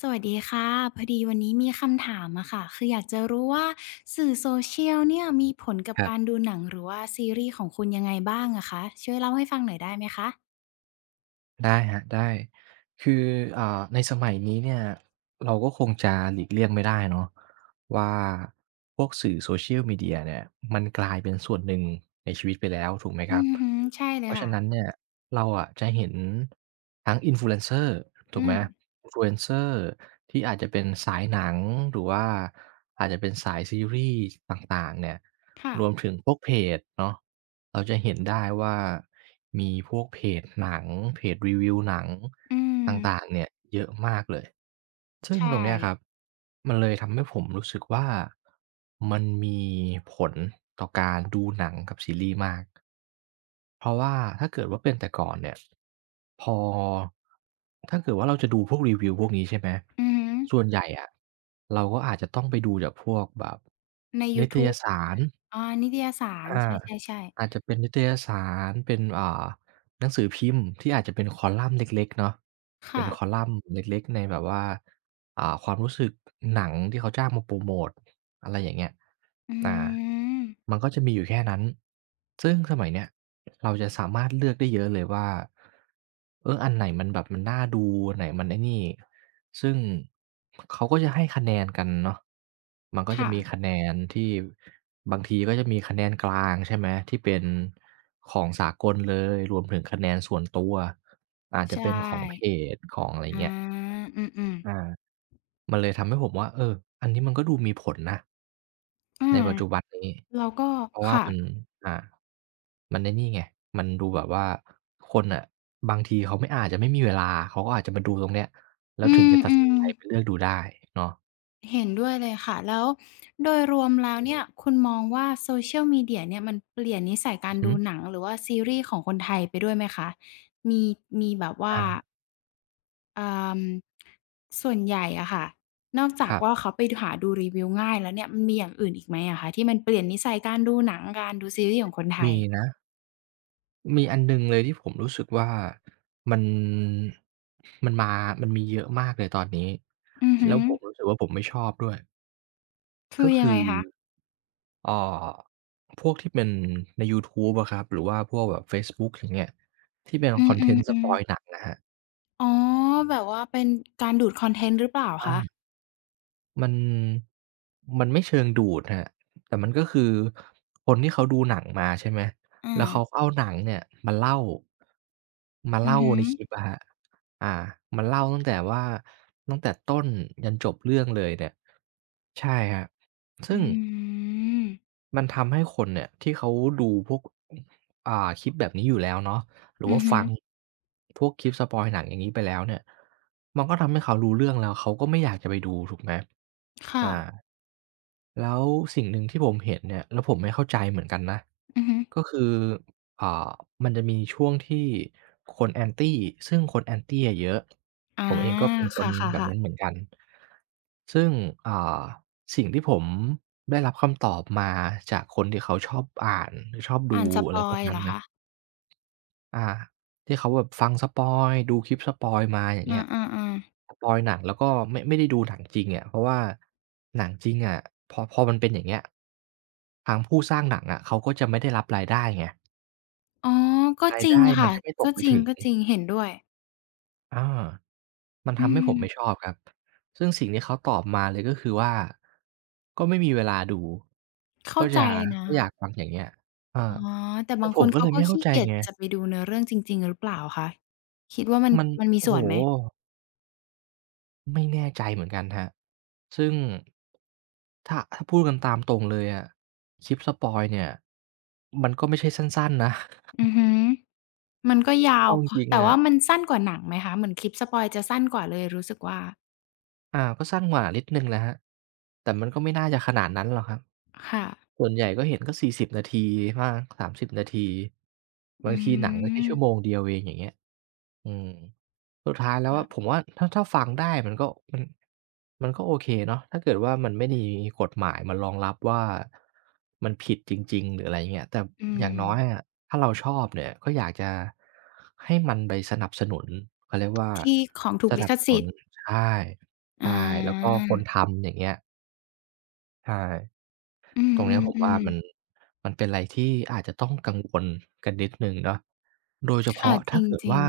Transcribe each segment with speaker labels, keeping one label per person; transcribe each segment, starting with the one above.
Speaker 1: สวัสดีค่ะพอดีวันนี้มีคำถามอะค่ะคืออยากจะรู้ว่าสื่อโซเชียลเนี่ยมีผลกับ
Speaker 2: ครั
Speaker 1: การ
Speaker 2: บ
Speaker 1: ดูหนังหรือว่าซีรีส์ของคุณยังไงบ้างอะคะช่วยเล่าให้ฟังหน่อยได้ไหมคะ
Speaker 2: ได้ครับได้คือในสมัยนี้เนี่ยเราก็คงจะหลีกเลี่ยงไม่ได้เนาะว่าพวกสื่อ Social Media เนี่ยมันกลายเป็นส่วนหนึ่งในชีวิตไปแล้วถูกไหมค
Speaker 1: อื
Speaker 2: รับ
Speaker 1: อฮึใช่เล
Speaker 2: เพ
Speaker 1: ย
Speaker 2: ราะ
Speaker 1: ค่ะ
Speaker 2: ฉะนั้นเนี่ยเราอะจะเห็นทั้ง Influencer
Speaker 1: อื
Speaker 2: ถูกไห
Speaker 1: ม
Speaker 2: ม Influencer ที่อาจจะเป็นสายหนังหรือว่าอาจจะเป็นสายซีรีส์ต่างๆเนี่ย
Speaker 1: ค่ะ
Speaker 2: รวมถึงพวกเพจเนาะเราจะเห็นได้ว่ามีพวกเพจหนังเพจรีวิวหนัง
Speaker 1: อืม
Speaker 2: ต่างๆเนี่ยเยอะมากเลย
Speaker 1: ใช
Speaker 2: ซึ่งตรงเนี้ยครับ
Speaker 1: ่
Speaker 2: มันเลยทำให้ผมรู้สึกว่ามันมีผลต่อการดูหนังกับซีรีส์มากเพราะว่าถ้าเกิดว่าเป็นแต่ก่อนเนี่ยพอถ้าเกิดว่าเราจะดูพวกรีวิวพวกนี้ใช่ไหม
Speaker 1: อือฮึ
Speaker 2: ส่วนใหญ่อะเราก็อาจจะต้องไปดูจากพวกแบบ
Speaker 1: ในยู
Speaker 2: นิต
Speaker 1: ทู
Speaker 2: ย
Speaker 1: บ
Speaker 2: สาร
Speaker 1: อ๋อนิตยสาร
Speaker 2: อา
Speaker 1: ใช่ๆ
Speaker 2: อาจ
Speaker 1: ๆ
Speaker 2: จะเป็นนิตยสารเป็นหนังสือพิมพ์ที่อาจจะเป็นคอลัมน์เล็กๆเนาะเป็
Speaker 1: ค่ะ
Speaker 2: นคอลัมน์เล็กๆในแบบว่าความรู้สึกหนังที่เขาจ้างมาโพรโมตอะไรอย่างเงี้ย
Speaker 1: อื
Speaker 2: อ่า
Speaker 1: ม
Speaker 2: มันก็จะมีอยู่แค่นั้นซึ่งสมัยเนี้ยเราจะสามารถเลือกได้เยอะเลยว่าเอออันไหนมันแบบมันน่าดูอันไหนมันไอ้นี่ ซึ่งเขาก็จะให้คะแนนกันเนาะมันก็จะ
Speaker 1: ค่ะ
Speaker 2: มีคะแนนที่บางทีก็จะมีคะแนนกลางใช่ไหมที่เป็นของสากลเลยรวมถึงคะแนนส่วนตัวอาจ
Speaker 1: ใช
Speaker 2: จะเป็นของเพ
Speaker 1: ่
Speaker 2: จของอะไร
Speaker 1: อา
Speaker 2: เงี้ย
Speaker 1: อืมๆ
Speaker 2: อา มันเลยทำให้ผมว่าเอออันนี้มันก็ดูมีผลนะ
Speaker 1: อื
Speaker 2: ใน
Speaker 1: ม
Speaker 2: ปัจจุบันนี้
Speaker 1: แล้วก็
Speaker 2: เพราะว่า
Speaker 1: ค่ะ
Speaker 2: มันอ่ามันไอ้นี่ไงมันดูแบบว่าคนน่ะบางทีเขาไม่อาจจะไม่มีเวลาเขาก็อาจจะมาดูตรงเนี้ยแล้
Speaker 1: อื
Speaker 2: วถึงจะตัดสิน
Speaker 1: ม
Speaker 2: ใจไปเลื
Speaker 1: ๆ
Speaker 2: อกดูได้เนาะ
Speaker 1: เห็นด้วยเลยค่ะแล้วโดยรวมแล้วเนี่ยคุณมองว่า Social Media เชียลมีเดียเนี่ยมันเปลี่ยนนิสัยกา
Speaker 2: อื
Speaker 1: ร
Speaker 2: อฮึ
Speaker 1: ดูหนังหรือว่าซีรีส์ของคนไทยไปด้วยไหมคะมีมีแบบว่า
Speaker 2: อา
Speaker 1: อ่าส่วนใหญ่อะค่ะนอกจา
Speaker 2: ค
Speaker 1: ก
Speaker 2: รั
Speaker 1: ว่า
Speaker 2: บ
Speaker 1: เขาไปหาดูรีวิวง่ายแล้วเนี่ยมันมีอย่างอื่นอีกไหมอะคะที่มันเปลี่ยนนิสัยการดูหนังการดูซีรีส์ของคนไทย
Speaker 2: มีนะมีอันหนึ่งเลยที่ผมรู้สึกว่ามันมันมามันมีเยอะมากเลยตอนนี้
Speaker 1: อือฮึ
Speaker 2: แล้วผมรู้สึกว่าผมไม่ชอบด้วย
Speaker 1: คือ
Speaker 2: ก็
Speaker 1: ยัง
Speaker 2: คื
Speaker 1: ไง
Speaker 2: อ
Speaker 1: คะ
Speaker 2: อ่าพวกที่เป็นในยูทูบอะครับหรือว่าพวกแบบเฟซบุ๊กอย่างเงี้ยที่เป็น
Speaker 1: อื
Speaker 2: ค
Speaker 1: ม
Speaker 2: อนเทนต์สปอย
Speaker 1: ๆ
Speaker 2: ล์
Speaker 1: ๆ
Speaker 2: หนังอะครับ
Speaker 1: อ๋อแบบว่าเป็นการดูดคอนเทนต์หรือเปล่า
Speaker 2: อา
Speaker 1: คะ
Speaker 2: มันมันไม่เชิงดูดครับแต่มันก็คือคนที่เขาดูหนังมาใช่ไหมแล้ว
Speaker 1: อา
Speaker 2: เขาก็เอาหนังเนี่ยมาเล่า
Speaker 1: อือฮึ
Speaker 2: ในคลิปอะครับอามาเล่าตั้งแต่ต้นยันจบเรื่องเลยเนี่ยใช่ครับ
Speaker 1: อื
Speaker 2: ซึ่ง
Speaker 1: ม
Speaker 2: มันทำให้คนเนี่ยที่เขาดูพวกอ่าคลิปแบบนี้อยู่แล้วเนาะหรือ
Speaker 1: อือ
Speaker 2: ว่า
Speaker 1: ฮึ
Speaker 2: ฟังพวกคลิปสปอยล์หนังอย่างนี้ไปแล้วเนี่ยมันก็ทำให้เขารู้เรื่องแล้วเขาก็ไม่อยากจะไปดูถูกไหม
Speaker 1: ค่ะ
Speaker 2: อาแล้วสิ่งหนึ่งที่ผมเห็นเนี่ยแล้วผมไม่เข้าใจเหมือนกันนะ
Speaker 1: อือฮึ
Speaker 2: ก็คืออ่ามันจะมีช่วงที่คน Anti ซึ่งคน Anti อะเยอะผ
Speaker 1: อา
Speaker 2: มเองก็เป็น
Speaker 1: ค
Speaker 2: คนแบบ
Speaker 1: ่ะ
Speaker 2: นั้
Speaker 1: ๆ
Speaker 2: น
Speaker 1: ๆ
Speaker 2: เหมือนกันซึ่งอ่า สิ่งที่ผมได้รับคำตอบมาจากคนที่เขาชอบอ่านหรือชอบดู
Speaker 1: อ่านสป
Speaker 2: อะไร
Speaker 1: อ
Speaker 2: พว
Speaker 1: ย
Speaker 2: ก
Speaker 1: ล์
Speaker 2: นั้
Speaker 1: เหร
Speaker 2: น
Speaker 1: อ
Speaker 2: นะ
Speaker 1: คะ
Speaker 2: อ่าที่เขาแบบฟังสปอยล์ดูคลิปสปอยล์มาอย่าง
Speaker 1: อ
Speaker 2: เงี้ย
Speaker 1: าๆๆ
Speaker 2: สปอยล์หนังแล้วก็ไม่ได้ดูหนังจริงอะเพราะว่าหนังจริงอะพอมันเป็นอย่างเงี้ยทางผู้สร้างหนังอะเขาก็จะไม่ได้รับรายได้ไง
Speaker 1: อ๋อ ก็
Speaker 2: รา
Speaker 1: จ
Speaker 2: ย
Speaker 1: ริง
Speaker 2: ได้มั
Speaker 1: ค่ะ
Speaker 2: นจะไม่ต
Speaker 1: ก็
Speaker 2: กไป
Speaker 1: จร
Speaker 2: ถึง
Speaker 1: ิงๆเห็นด้วย
Speaker 2: อา มัน
Speaker 1: อื
Speaker 2: ทำให้ผ
Speaker 1: ม
Speaker 2: มไม่ชอบครับ ซึ่งสิ่งที่เขาตอบมาเลยก็คือว่า ก็ไม่มีเวลาดู
Speaker 1: เข้า
Speaker 2: ก็
Speaker 1: ใจ
Speaker 2: จะ
Speaker 1: นะ
Speaker 2: ก็อ
Speaker 1: คะ
Speaker 2: ยากฟังอย่างเงี้ยเอ
Speaker 1: อ๋อ
Speaker 2: อ
Speaker 1: แต่
Speaker 2: แต่
Speaker 1: บาง
Speaker 2: ผ
Speaker 1: ค
Speaker 2: ม
Speaker 1: น
Speaker 2: ก็เล
Speaker 1: เขา
Speaker 2: ย
Speaker 1: ก็
Speaker 2: ไม่เข้า
Speaker 1: ขี้
Speaker 2: ใจ
Speaker 1: เกียจ
Speaker 2: ไง
Speaker 1: จะไปดูเนื้อเรื่องจริงๆหรือเปล่าคะคิดว่ามัน
Speaker 2: มัน
Speaker 1: มันมี
Speaker 2: โอ้
Speaker 1: ส่
Speaker 2: โฮ
Speaker 1: วนไหม
Speaker 2: ไม่แน่ใจเหมือนกันครับซึ่งถ้าพูดกันตามตรงเลยอะคลิปสปอยล์เนี่ย มันก็ไม่ใช่สั้นๆนะ
Speaker 1: อือฮึมันก็ยาว
Speaker 2: เอาจ
Speaker 1: พ
Speaker 2: ริง
Speaker 1: แต่
Speaker 2: ๆอะ
Speaker 1: ว่ามันสั้นกว่าหนังไหมคะเหมือนคลิปสปอยล์จะสั้นกว่าเลยรู้สึกว่า
Speaker 2: ก็สั้นกว่านิดหนึ่งนะครับแต่มันก็ไม่น่าจะขนาดนั้นหรอกครับ
Speaker 1: ค่ะ
Speaker 2: ส่วนใหญ่ก็เห็นก็40นาทีบ้าง30 นาที
Speaker 1: อื
Speaker 2: บางทีหนังก็แค่ชั่วโมง
Speaker 1: ม
Speaker 2: เดียวเองอย่างเงี้ยอืมสุดท้ายแล้วอะผ
Speaker 1: ค่ะ
Speaker 2: มว่าถ้าฟังได้มันก็มันมันก็โอเคเนาะถ้าเกิดว่ามันไม่้มีกฎหมายมารองรับว่ามันผิดจริงๆหรืออะไรเงี้ยแต่
Speaker 1: อื
Speaker 2: อย่างน้อย
Speaker 1: ม
Speaker 2: อะถ้าเราชอบเนี่ยก็อยากจะให้มันไปสนับสนุนเขาเรียกว่า
Speaker 1: ที่ของถูก
Speaker 2: ส
Speaker 1: ลิ
Speaker 2: นับ
Speaker 1: ข
Speaker 2: ส
Speaker 1: สิ
Speaker 2: นุ
Speaker 1: ท
Speaker 2: น
Speaker 1: ธิ์
Speaker 2: ใช่
Speaker 1: อ
Speaker 2: ใช่แล้วก็คนท
Speaker 1: า
Speaker 2: ำอย่างเงี้ยใช่
Speaker 1: อืม
Speaker 2: ต
Speaker 1: อ
Speaker 2: รง
Speaker 1: อื
Speaker 2: เนี้ย
Speaker 1: ม
Speaker 2: ผม
Speaker 1: อืม
Speaker 2: ว่ามันมันเป็นอะไรที่อาจจะต้องกังวลกันนิดหนึ่งเนาะโดยเฉ
Speaker 1: ค่ะ
Speaker 2: พาะ
Speaker 1: จ
Speaker 2: ถ้า
Speaker 1: ริง
Speaker 2: เกิด
Speaker 1: จริง
Speaker 2: ว่า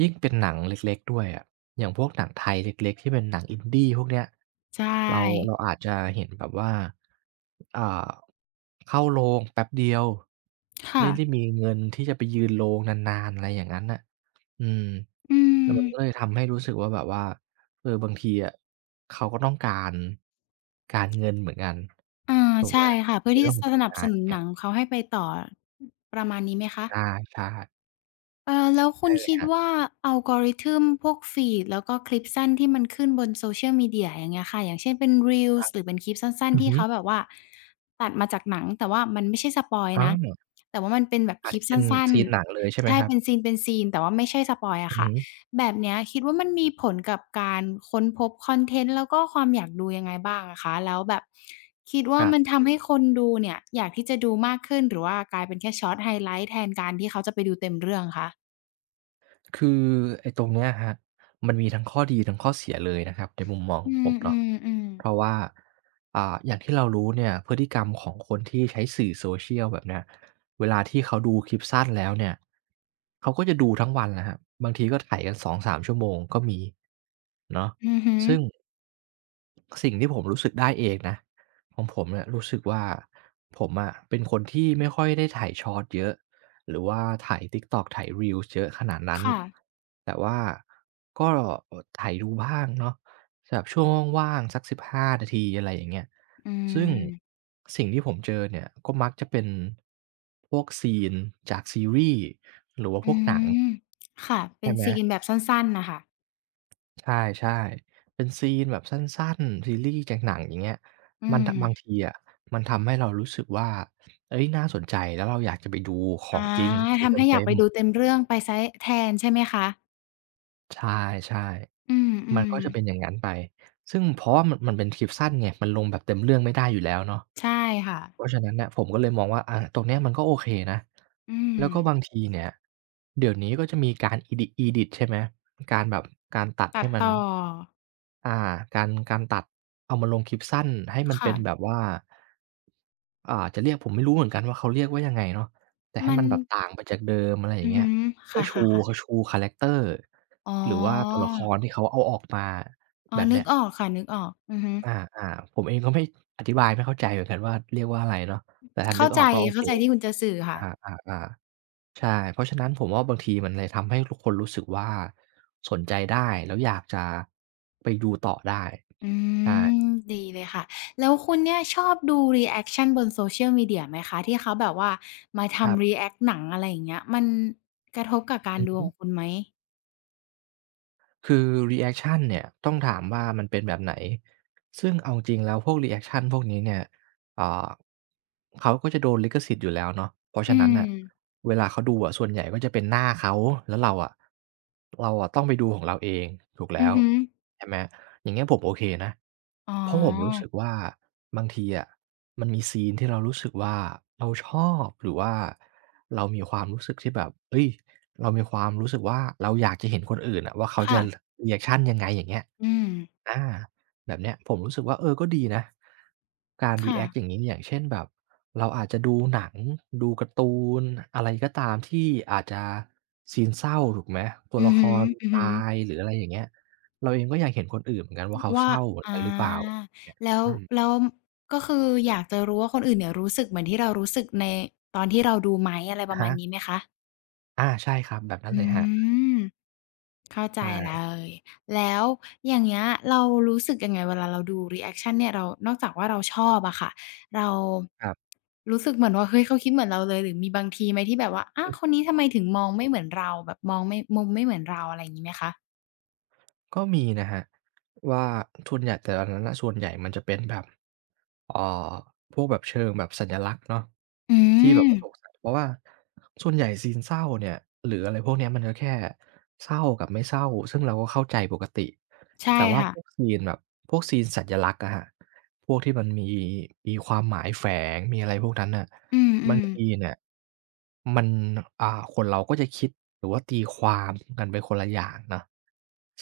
Speaker 2: ยิ่งเป็นหนังเล็กๆด้วยอะอย่างพวกหนังไทยเล็กๆที่เป็นหนัง Indie พวกเนี้ย
Speaker 1: ใช
Speaker 2: เรา
Speaker 1: ่
Speaker 2: เราอาจจะเห็นแบบว่าอ่าเข้าโรงแป๊บเดียว
Speaker 1: ค่ะ
Speaker 2: ไม่ได้มีเงินที่จะไปยืนโรงนานๆอะไรอย่างงั้นน่ะอืม
Speaker 1: อื
Speaker 2: แล้ว
Speaker 1: ม
Speaker 2: มันก็เลยทำให้รู้สึกว่าแบบว่า เออบางทีอะเขาก็ต้องการการเงินเหมือนกัน
Speaker 1: เออ
Speaker 2: ถูกไหม
Speaker 1: ใช่ค่ะเพื่
Speaker 2: ใน
Speaker 1: อที่
Speaker 2: เรื่อ
Speaker 1: จะ
Speaker 2: งของผ
Speaker 1: ส
Speaker 2: ล
Speaker 1: นับ
Speaker 2: งา
Speaker 1: ส
Speaker 2: น
Speaker 1: นุ
Speaker 2: อ
Speaker 1: น
Speaker 2: ย่าง
Speaker 1: ห
Speaker 2: เงี้
Speaker 1: นั
Speaker 2: ย
Speaker 1: งของเขาให้ไปต่อประมาณนี้ไหมคะ
Speaker 2: ใช่ใช่
Speaker 1: แล้วคุ
Speaker 2: ใช่
Speaker 1: ณ
Speaker 2: เลย
Speaker 1: คิ
Speaker 2: ค
Speaker 1: ด
Speaker 2: รับ
Speaker 1: ว่า algorithm พวก feed แล้วก็คลิปสั้นที่มันขึ้นบน social media อย่างเงี้ยค่ะอย่างเช่นเป็น reels หรือเป็นคลิปสั้น
Speaker 2: อื
Speaker 1: ๆ
Speaker 2: อ
Speaker 1: ที่
Speaker 2: ฮึ
Speaker 1: เขาแบบว่าตัดมาจากหนังแต่ว่ามันไม่ใช่สปอยล์
Speaker 2: อา
Speaker 1: นะ
Speaker 2: อ
Speaker 1: แต่ว่ามันเป็นแบบค
Speaker 2: อา
Speaker 1: ลิป
Speaker 2: ที่เป็
Speaker 1: สั
Speaker 2: น
Speaker 1: ้น
Speaker 2: ซีนหนังเลยใช่
Speaker 1: ๆ
Speaker 2: ไหม
Speaker 1: ใช่
Speaker 2: ครับ
Speaker 1: เป็นซีนเป็นซีนแต่ว่าไม่ใช่สปอยล์
Speaker 2: อื
Speaker 1: อะ
Speaker 2: อ
Speaker 1: ค่ะ
Speaker 2: ฮึ
Speaker 1: แบบเนี้ยคิดว่ามันมีผลกับการค้นพบคอนเทนต์แล้วก็ความอยากดูยังไงบ้างอะคะแล้วแบบคิดว่า
Speaker 2: ครั
Speaker 1: มัน
Speaker 2: บ
Speaker 1: ทำให้คนดูเนี่ยอยากที่จะดูมากขึ้นหรือว่ากลายเป็นแค่ช็อตไฮไลต์แทนการที่เขาจะไปดูเต็มเรื่องคะ
Speaker 2: คือไอ้ตรงเนี้ยครับมันมีทั้งข้อดีทั้งข้อเสียเลยนะครับในมุมมองข
Speaker 1: อื
Speaker 2: องผ
Speaker 1: ม
Speaker 2: ม
Speaker 1: อื
Speaker 2: เนาะ
Speaker 1: มอืม
Speaker 2: เพราะว่าอย่างที่เรารู้เนี่ยพฤติกรรมของคนที่ใช้สื่อ social แบบเนี้ยเวลาที่เขาดูคลิปสั้นแล้วเนี่ยเขาก็จะดูทั้งวันนะครับบางทีก็ไถกัน2-3ชั่วโมงก็มีเนาะ
Speaker 1: ออฮึ
Speaker 2: ซึ่งสิ่งที่ผมรู้สึกได้เองนะของผมเนี่ยรู้สึกว่าผมอะเป็นคนที่ไม่ค่อยได้ไถ Shorts เยอะ หรือว่าถ่าย TikTok ถ่าย Reels เยอะขนาดนั้น
Speaker 1: ค่ะ
Speaker 2: แต่ว่าก็ถ่ายดูบ้างเนาะแบบช่วงว่างๆสัก15นาทีอะไรอย่างเงี้ย
Speaker 1: อื
Speaker 2: ซึ่ง
Speaker 1: ม
Speaker 2: สิ่งที่ผมเจอเนี่ยก็มักจะเป็นพวก s c e n e จากซีรีส์หรือว่า
Speaker 1: อื
Speaker 2: พวกหนัง
Speaker 1: มค่ะเป็
Speaker 2: ใช่
Speaker 1: น
Speaker 2: ไหม
Speaker 1: ซีนแบบสั้นๆน่ะค่ะ
Speaker 2: ใช่ๆเป็น s c e n e แบบสั้นๆซีรีส์จากหนังอย่างเงี้ย
Speaker 1: อื
Speaker 2: มันทบาง
Speaker 1: ม
Speaker 2: ทีอะมันทำให้เรารู้สึกว่าเฮ้ยน่าสนใจแล้วเราอยากจะไปดูของ
Speaker 1: อา
Speaker 2: จริงไปดู
Speaker 1: ทำให้อยา
Speaker 2: เต็
Speaker 1: กไป
Speaker 2: มๆ
Speaker 1: ดูเต็มเรื่องไปเสียแทนใช่ไหมคะ
Speaker 2: ใช่
Speaker 1: อื
Speaker 2: ๆมัน
Speaker 1: ม
Speaker 2: ก็จะเป็นอ
Speaker 1: ๆ
Speaker 2: ย่างงั้นไป ซึ่งเพราะว่ามันเป็นคลิปสั้นไงมันลงแบบเต็มเรื่องไม่ได้อยู่แล้วเนาะ
Speaker 1: ใช่ค่ะ
Speaker 2: เพราะฉะนั้นน่ะผมก็เลยมองว่าอาตรงเนี้ยมันก็โอเคนะ
Speaker 1: อืม
Speaker 2: แล้วก็บางทีเนี่ยเดี๋ยวนี้ก็จะมีการ edit ใช่ไหมการแบบการตัด
Speaker 1: ตัด
Speaker 2: ให้มัน
Speaker 1: ต่อ
Speaker 2: อ่าการตัดเอามาลงคลิปสั้นให้มันเป็
Speaker 1: ค่ะ
Speaker 2: นแบบว่าจะเรียกผมไม่รู้เหมือนกันว่าเขาเรียกว่ายังไงเนาะแต่ให้
Speaker 1: มัน
Speaker 2: มันแบบต่างไปจากเดิมอะไรอ
Speaker 1: อื
Speaker 2: ย่าง
Speaker 1: อ
Speaker 2: เงี้
Speaker 1: ฮึ
Speaker 2: ย เพื่
Speaker 1: ค่
Speaker 2: อชู
Speaker 1: ะๆ
Speaker 2: เขา
Speaker 1: ๆ
Speaker 2: ชูคาแรกเตอร์
Speaker 1: อ๋
Speaker 2: หรือว่าตัว
Speaker 1: อ
Speaker 2: ละครที่เขาเอาออกมา
Speaker 1: อ๋อ
Speaker 2: แบบ
Speaker 1: นึก
Speaker 2: เนี้ย
Speaker 1: ออกค่ะนึกออกอือฮึ
Speaker 2: อาๆผมเองก็ไม่อธิบายไม่เข้าใจเหมือนกันว่าเรียกว่าอะไรเนาะแต่ถ้านึ
Speaker 1: เข้า
Speaker 2: กอ
Speaker 1: ใจ
Speaker 2: อกก็โอเค
Speaker 1: เข้าใจที่คุณจะสื่อ
Speaker 2: อ
Speaker 1: ค่ะ
Speaker 2: าๆๆใช่เพราะฉะนั้นผมว่าบางทีมันเลยทำให้ทุกคนรู้สึกว่าสนใจได้แล้วอยากจะไปดูต่อได้
Speaker 1: อื
Speaker 2: ใช่
Speaker 1: มดีเลยค่ะแล้วคุณเนี่ยชอบดูรีแอกชันบน Social Media ไหมคะที่เขาแบบว่ามา
Speaker 2: ครับ
Speaker 1: ทำรีแอกหนังอะไรอย่างเงี้ยมันกระทบกับการ
Speaker 2: อือ
Speaker 1: ดู
Speaker 2: ฮึ
Speaker 1: ของคุณไหม
Speaker 2: คือรี a c กชันเนี่ยต้องถามว่ามันเป็นแบบไหนซึ่งเอาจริงแล้วพวกรี a c กชันพวกนี้เนี่ยอ่าเขาก็จะโดนลิขสิทธิ์อยู่แล้วเนาะเพราะฉะ
Speaker 1: อื
Speaker 2: นั้น
Speaker 1: ม
Speaker 2: น่ะเวลาเขาดูอะส่วนใหญ่ก็จะเป็นหน้าเขาแล้วเราอะต้องไปดูของเราเองถูก
Speaker 1: อื
Speaker 2: แล้
Speaker 1: อ
Speaker 2: ว
Speaker 1: ฮึ
Speaker 2: ใช่ไหม อย่างเงี้ยผมโอเคนะ
Speaker 1: อ๋อ
Speaker 2: เพราะผมรู้สึกว่าบางทีอะมันมีซีนที่เรารู้สึกว่าเราชอบหรือว่าเรามีความรู้สึกที่แบบเฮ้ยเรามีความรู้สึกว่าเราอยากจะเห็นคนอื่นอะว่าเขา
Speaker 1: ค่ะ
Speaker 2: จะรรีแอกชันยังไงอย่างเงี้ย
Speaker 1: อืม
Speaker 2: อาแบบเนี้ยผมรู้สึกว่าเออก็ดีนะการรี
Speaker 1: ค่ะ
Speaker 2: แอกต์อย่างงี้อย่างเช่นแบบเราอาจจะดูหนังดูการ์ตูนอะไรก็ตามที่อาจจะซีนเศร้าถูกไหมตัว
Speaker 1: อือ
Speaker 2: ละค
Speaker 1: ฮึ
Speaker 2: ร
Speaker 1: อืม
Speaker 2: ตายหรืออะไรอย่างเงี้ย เราเองก็อยากเห็นคนอื่นเหมือนกันว่าเขา
Speaker 1: ๆว่า
Speaker 2: เศร้าเหมื
Speaker 1: อ
Speaker 2: อนกันหรือเปล่า
Speaker 1: า
Speaker 2: เนี่ย
Speaker 1: แล้ว
Speaker 2: อืม
Speaker 1: แล้วก็คืออยากจะรู้ว่าคนอื่นเนี่ยรู้สึกเหมือนที่เรารู้สึกในตอนที่เราดูไหมอะไรป
Speaker 2: อะ
Speaker 1: ระมา
Speaker 2: ฮะ
Speaker 1: ณนี้ไหมคะ
Speaker 2: อาใช่ครับแบบนั้น
Speaker 1: อื
Speaker 2: เลยครับ
Speaker 1: ม เข้าใจเล
Speaker 2: ใช่
Speaker 1: ย แล้วอย่างเงี้ยเรารู้สึกยังไงเวลาเราดูรีแอคชันเนี่ยเรานอกจากว่าเราชอบอะค่ะเรา
Speaker 2: ครับ
Speaker 1: รู้สึกเหมือนว่าเฮ้ยเขาคิดเหมือนเราเลยหรือมีบางทีไหมที่แบบว่าอา
Speaker 2: อือ
Speaker 1: คนนี้ทำไมถึงมองไม่เหมือนเราแบบมองไม่มุมไม่เหมือนเราอะไรอย่างงี้ไหมคะ
Speaker 2: ก็มีนะครับว่าส่วนใหญ่แต่อันนั้นน่ะส่วนใหญ่มันจะเป็นแบบเอ่อพวกแบบเชิงแบบสัญลักษณ์เนาะ
Speaker 1: อื
Speaker 2: ที่แบบ
Speaker 1: ม
Speaker 2: ว่าสงสัยเพราะว่าส่วนใหญ่ซีนเศร้าเนี่ยหรืออะไรพวกเนี้ยมันก็แค่เศร้ากับไม่เศร้าซึ่งเราก็เข้าใจปกติ
Speaker 1: ใช่
Speaker 2: แต่ว่า
Speaker 1: ค่ะ
Speaker 2: พวกซีนแบบพวกซีนสัญลักษณ์อะครับพวกที่มันมีมีความหมายแฝงมีอะไรพวกนั้นน่ะ
Speaker 1: อื
Speaker 2: บาง
Speaker 1: ม
Speaker 2: ที
Speaker 1: ๆ
Speaker 2: เนี่ยมันอ่าคนเราก็จะคิดหรือว่าตีความกันไปคนละอย่างเนาะ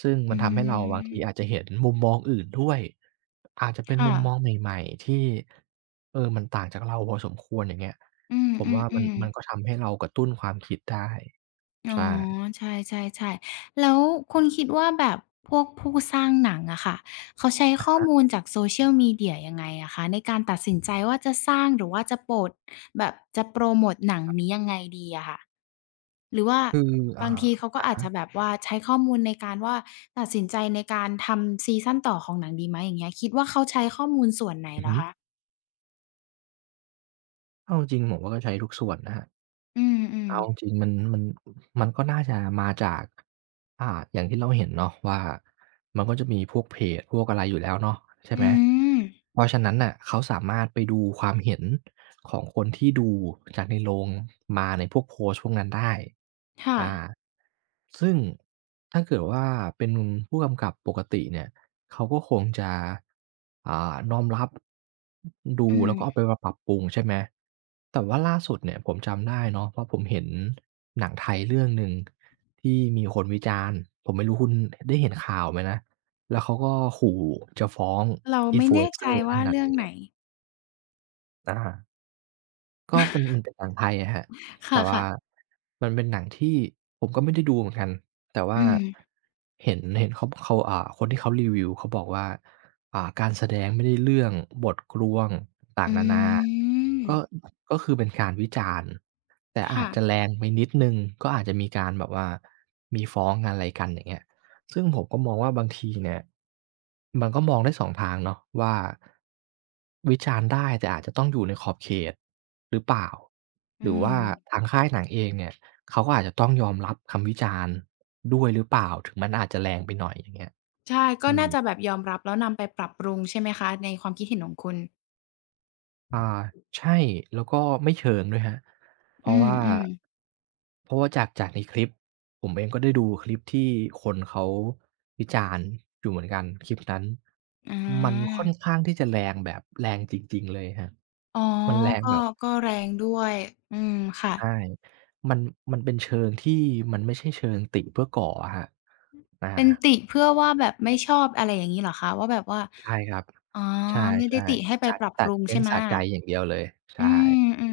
Speaker 2: ซึ่ง
Speaker 1: อื
Speaker 2: มันทำให้เราบางทีอาจจะ
Speaker 1: ม
Speaker 2: เห็นมุมมองอื่นด้วยอาจจะเป็น
Speaker 1: ค่ะ
Speaker 2: มุมมองใหม่ๆที่เออมันต่างจากเราพอสมควรอย่างเงี้ย
Speaker 1: อื
Speaker 2: ผมว่ามัน
Speaker 1: ม
Speaker 2: มั
Speaker 1: ๆ
Speaker 2: น
Speaker 1: ๆ
Speaker 2: ก็ทำให้เรากระตุ้นความคิดได้
Speaker 1: อ๋อ
Speaker 2: ใช่
Speaker 1: ใช่ๆๆแล้วคุณคิดว่าแบบพวกผู้สร้างหนังอะค่ะเขาใช้ข้อมูลจาก Social Media ยังไงอะคะในการตัดสินใจว่าจะสร้างหรือว่าจะโปรดแบบจะโพรโมตหนังนี้ยังไงดีอะค่ะหรือว่า
Speaker 2: คืออ่า
Speaker 1: บางทีเขาก็อาจจะแบบว่าใช้ข้อมูลในการว่าตัดสินใจในการทำซีซันต่อของหนังดีไหมอย่างเงี้ยคิดว่าเขาใช้ข้อมูลส่วนไหน
Speaker 2: อือ
Speaker 1: เหรอ
Speaker 2: ฮึ
Speaker 1: คะ
Speaker 2: เอาจริงๆผมว่าก็ใช้ทุกส่วนนะครับ
Speaker 1: อืม
Speaker 2: เอาจ
Speaker 1: ๆ
Speaker 2: ริงๆมันมันก็น่าจะมาจากอย่างที่เราเห็นเนาะว่ามันก็จะมีพวกเพจพวกอะไรอยู่แล้วเนาะใช่ไห
Speaker 1: อื
Speaker 2: ม
Speaker 1: ม
Speaker 2: เพราะฉะนั้นน่ะเขาสามารถไปดูความเห็นของคนที่ดูจากในโรงมาในพวกโพสต์พวกนั้นได้
Speaker 1: ค่ะ
Speaker 2: อาซึ่งถ้าเกิดว่าเป็นผู้กำกับปกติเนี่ย เขาก็คงจะน้อมรับดู
Speaker 1: อื
Speaker 2: แล้วก็เอา
Speaker 1: ม
Speaker 2: ไปมาปรับปรุงใช่ไหมแต่ว่าล่าสุดเนี่ยผมจำได้เนาะเพราะผมเห็นหนังไทยเรื่องหนึ่งที่มีคนวิจารณ์ผมไม่รู้คุณได้เห็นข่าวไหมนะแล้วเขาก็ขู่จะฟ้อง
Speaker 1: เราไม่แน่ใจ
Speaker 2: Influencer ท่า
Speaker 1: ว่า
Speaker 2: นนั้น
Speaker 1: เรื่อ
Speaker 2: อ
Speaker 1: ง
Speaker 2: ย่าง
Speaker 1: ไหน
Speaker 2: เงี้ยอา ก็มันเป็นหนังไทยอะครับ
Speaker 1: ค
Speaker 2: แต่
Speaker 1: ่ะ
Speaker 2: ว่า
Speaker 1: ๆ
Speaker 2: มันเป็นหนังที่ผมก็ไม่ได้ดูเหมือนกัน แต่ว่า
Speaker 1: อืม
Speaker 2: เห็นเขาคนที่เขารีวิวเขาบอกว่าการแสดงไม่ได้เรื่องบทกลวงต่า
Speaker 1: อ
Speaker 2: งๆนานา
Speaker 1: ื
Speaker 2: ก็
Speaker 1: ม
Speaker 2: ก็คือเป็นการวิจารณ์แต่อาจจะ
Speaker 1: ค่ะ
Speaker 2: แรงไปนิดหนึ่งก็อาจจะมีการแบบว่ามีฟ้องกันอะไรกันอย่างเงี้ย ซึ่งผมก็มองว่าบางทีเนี่ยมันก็มองได้สองทางเนาะว่าวิจารณ์ได้แต่อาจจะต้องอยู่ในขอบเขตหรือเปล่า
Speaker 1: อื
Speaker 2: หรือ
Speaker 1: ม
Speaker 2: ว่าทางค่ายหนังเองเนี่ยเขาก็อาจจะต้องยอมรับคำวิจารณ์ด้วยหรือเปล่าถึงมันอาจจะแรงไปหน่อยอย่างเงี้ย
Speaker 1: ใช่ก็
Speaker 2: อื
Speaker 1: น่า
Speaker 2: ม
Speaker 1: จะแบบยอมรับแล้วนำไปปรับปรุงใช่ไหมคะในความคิดเห็นของคุณ
Speaker 2: อ่าใช่แล้วก็ไม่เชิงด้วยครับเพ
Speaker 1: อื
Speaker 2: ราะว่า
Speaker 1: มๆ
Speaker 2: จากในคลิปผมเองก็ได้ดูคลิปที่คนเขาวิจารณ์อยู่เหมือนกันคลิปนั้น
Speaker 1: อ
Speaker 2: มันค่
Speaker 1: า
Speaker 2: อนข้างที่จะแรงแบบแรงจริงๆเลยครับ
Speaker 1: อ๋อ
Speaker 2: มันแรง
Speaker 1: ก็
Speaker 2: แบบ
Speaker 1: ก็แรงด้วยอืมค่ะ
Speaker 2: ใช่มันมันเป็นเชิงที่มันไม่ใช่เชิงติเพื่อก่ออะครับอา
Speaker 1: เป็นติเพื่อว่าแบบไม่ชอบอะไรอย่างงี้เหรอคะว่าแบบว่า
Speaker 2: ใช่ครับ
Speaker 1: อ๋อ
Speaker 2: ใช่
Speaker 1: ไม่ได้ติให้ไป
Speaker 2: ๆสะ
Speaker 1: ปรับป
Speaker 2: สะ
Speaker 1: รุง
Speaker 2: เน้
Speaker 1: ใช่
Speaker 2: น
Speaker 1: ไหม
Speaker 2: สะใจอย่างเดียวเลยใช่
Speaker 1: อื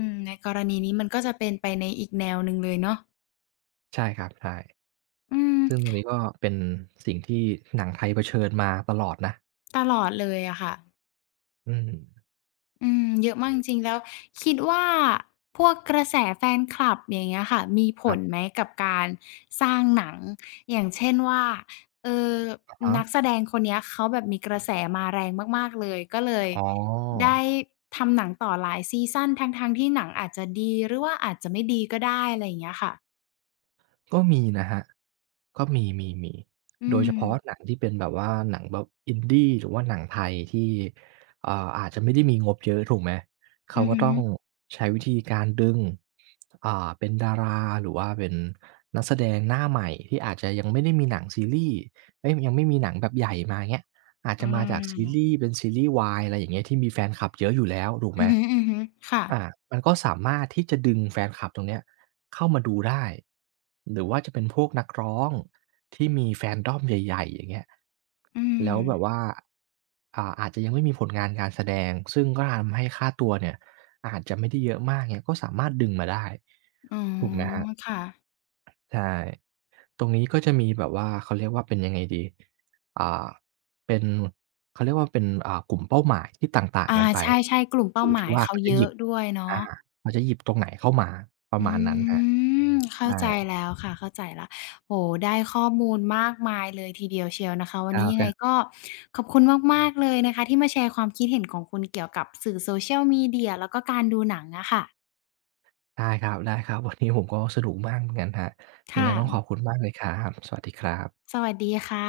Speaker 1: มๆในกรณีนี้มันก็จะเป็นไปในอีกแนวหนึ่งเลยเนาะ
Speaker 2: ใช่ครับใช่
Speaker 1: อืม
Speaker 2: ซึ่งตรงนี้ก็เป็นสิ่งที่หนังไทยเผชิญมาตลอดนะ
Speaker 1: ตลอดเลยอะค่ะ
Speaker 2: อืม
Speaker 1: อืมเยอะมากจริงๆแล้วคิดว่าพวกกระแสแฟนคลับอย่างเงี้ยค่ะมีผ
Speaker 2: ครั
Speaker 1: ลไหม
Speaker 2: บ
Speaker 1: กับการสร้างหนังอย่างเช่นว่าเออ
Speaker 2: อะฮะ
Speaker 1: นักแสดงคนเนี้ยเขาแบบมีกระแสมาแรงมากๆเลยก็เลย
Speaker 2: อ๋อ
Speaker 1: ได้ทำหนังต่อหลายซีซันทั้งๆที่หนังอาจจะดีหรือว่าอาจจะไม่ดีก็ได้อะไรอย่างเงี้ยค่ะ
Speaker 2: ก็มีนะครับก็มีมี
Speaker 1: อื
Speaker 2: โดยเฉ
Speaker 1: ม
Speaker 2: พาะหนังที่เป็นแบบว่าหนังแบบอินดีหรือว่าหนังไทยที่อาจจะไม่ได้มีงบเยอะถูกไหมเขา
Speaker 1: อือ
Speaker 2: ก็
Speaker 1: ฮึ
Speaker 2: ต้องใช้วิธีการดึงเป็นดาราหรือว่าเป็นนักแสดงหน้าใหม่ที่อาจจะยังไม่ได้มีหนังซีรีส์เอ๊ยยังไม่มีหนังแบบใหญ่มาเงี้ยอาจ
Speaker 1: อ
Speaker 2: จะมาจากซี
Speaker 1: า
Speaker 2: รีส์เป็นซีรีส์วายอะไรอย่างเงี้ยที่มีแฟนคลับเยอะอยู่แล้วถูก
Speaker 1: อื
Speaker 2: ไหม
Speaker 1: อฮึๆค่ะ
Speaker 2: อามันก็สามารถที่จะดึงแฟนคลับตรงเนี้ยเข้ามาดูได้หรือว่าจะเป็นพวกนักร้องที่มีแฟนดอมใหญ่ๆอย่างเงี้ย
Speaker 1: อืม
Speaker 2: แล้วแบบว่าอาจจะยังไม่มีผลงานการแสดงซึ่งก็ทำให้ค่าตัวเนี่ยอาจจะไม่ได้เยอะมากเงี้ยก็สามารถดึงมาได้
Speaker 1: อ๋อ
Speaker 2: ถูกไหมครับ
Speaker 1: ค่ะ
Speaker 2: ใช่ ตรงนี้ก็จะมีแบบว่าเขาเรียกว่าเป็นยังไงดีอ่าเป็นเขาเรียกว่าเป็นกลุ่มเป้าหมายที่ต่างๆ
Speaker 1: อา
Speaker 2: กันไป
Speaker 1: ใช่ๆกลุ่ม
Speaker 2: อ
Speaker 1: เป้า
Speaker 2: ยู่
Speaker 1: หมา
Speaker 2: ที่
Speaker 1: ย
Speaker 2: ว่า
Speaker 1: เขา
Speaker 2: เขาจะ
Speaker 1: เย
Speaker 2: หยิ
Speaker 1: อะ
Speaker 2: บ
Speaker 1: ด้วยเนาะ
Speaker 2: อาเขาจะหยิบตรงไหนเข้ามาประ
Speaker 1: อ
Speaker 2: มาณนั้นค
Speaker 1: ื
Speaker 2: รับ
Speaker 1: มเข้า
Speaker 2: ใช่
Speaker 1: ใจแล้วค่ะเข้าใจแล้วโอ้โฮได้ข้อมูลมากมายเลยทีเดียวเชียวนะคะวั
Speaker 2: ค
Speaker 1: น
Speaker 2: รั
Speaker 1: นี้
Speaker 2: บ
Speaker 1: ยั
Speaker 2: ค
Speaker 1: งไง
Speaker 2: รับ
Speaker 1: ก็ขอบคุณมากๆเลยนะคะที่มาแชร์ความคิดเห็นของคุณเกี่ยวกับสื่อ Social Media แล้วก็การดูหนังอะค่ะ
Speaker 2: ได้ครับได้ครับ วันนี้ผมก็สนุกมากเหมือนกันครับยังไงต้องข
Speaker 1: ค่ะ
Speaker 2: อบคุณมากเลยครับสวัสดีครับ
Speaker 1: สวัสดีค่ะ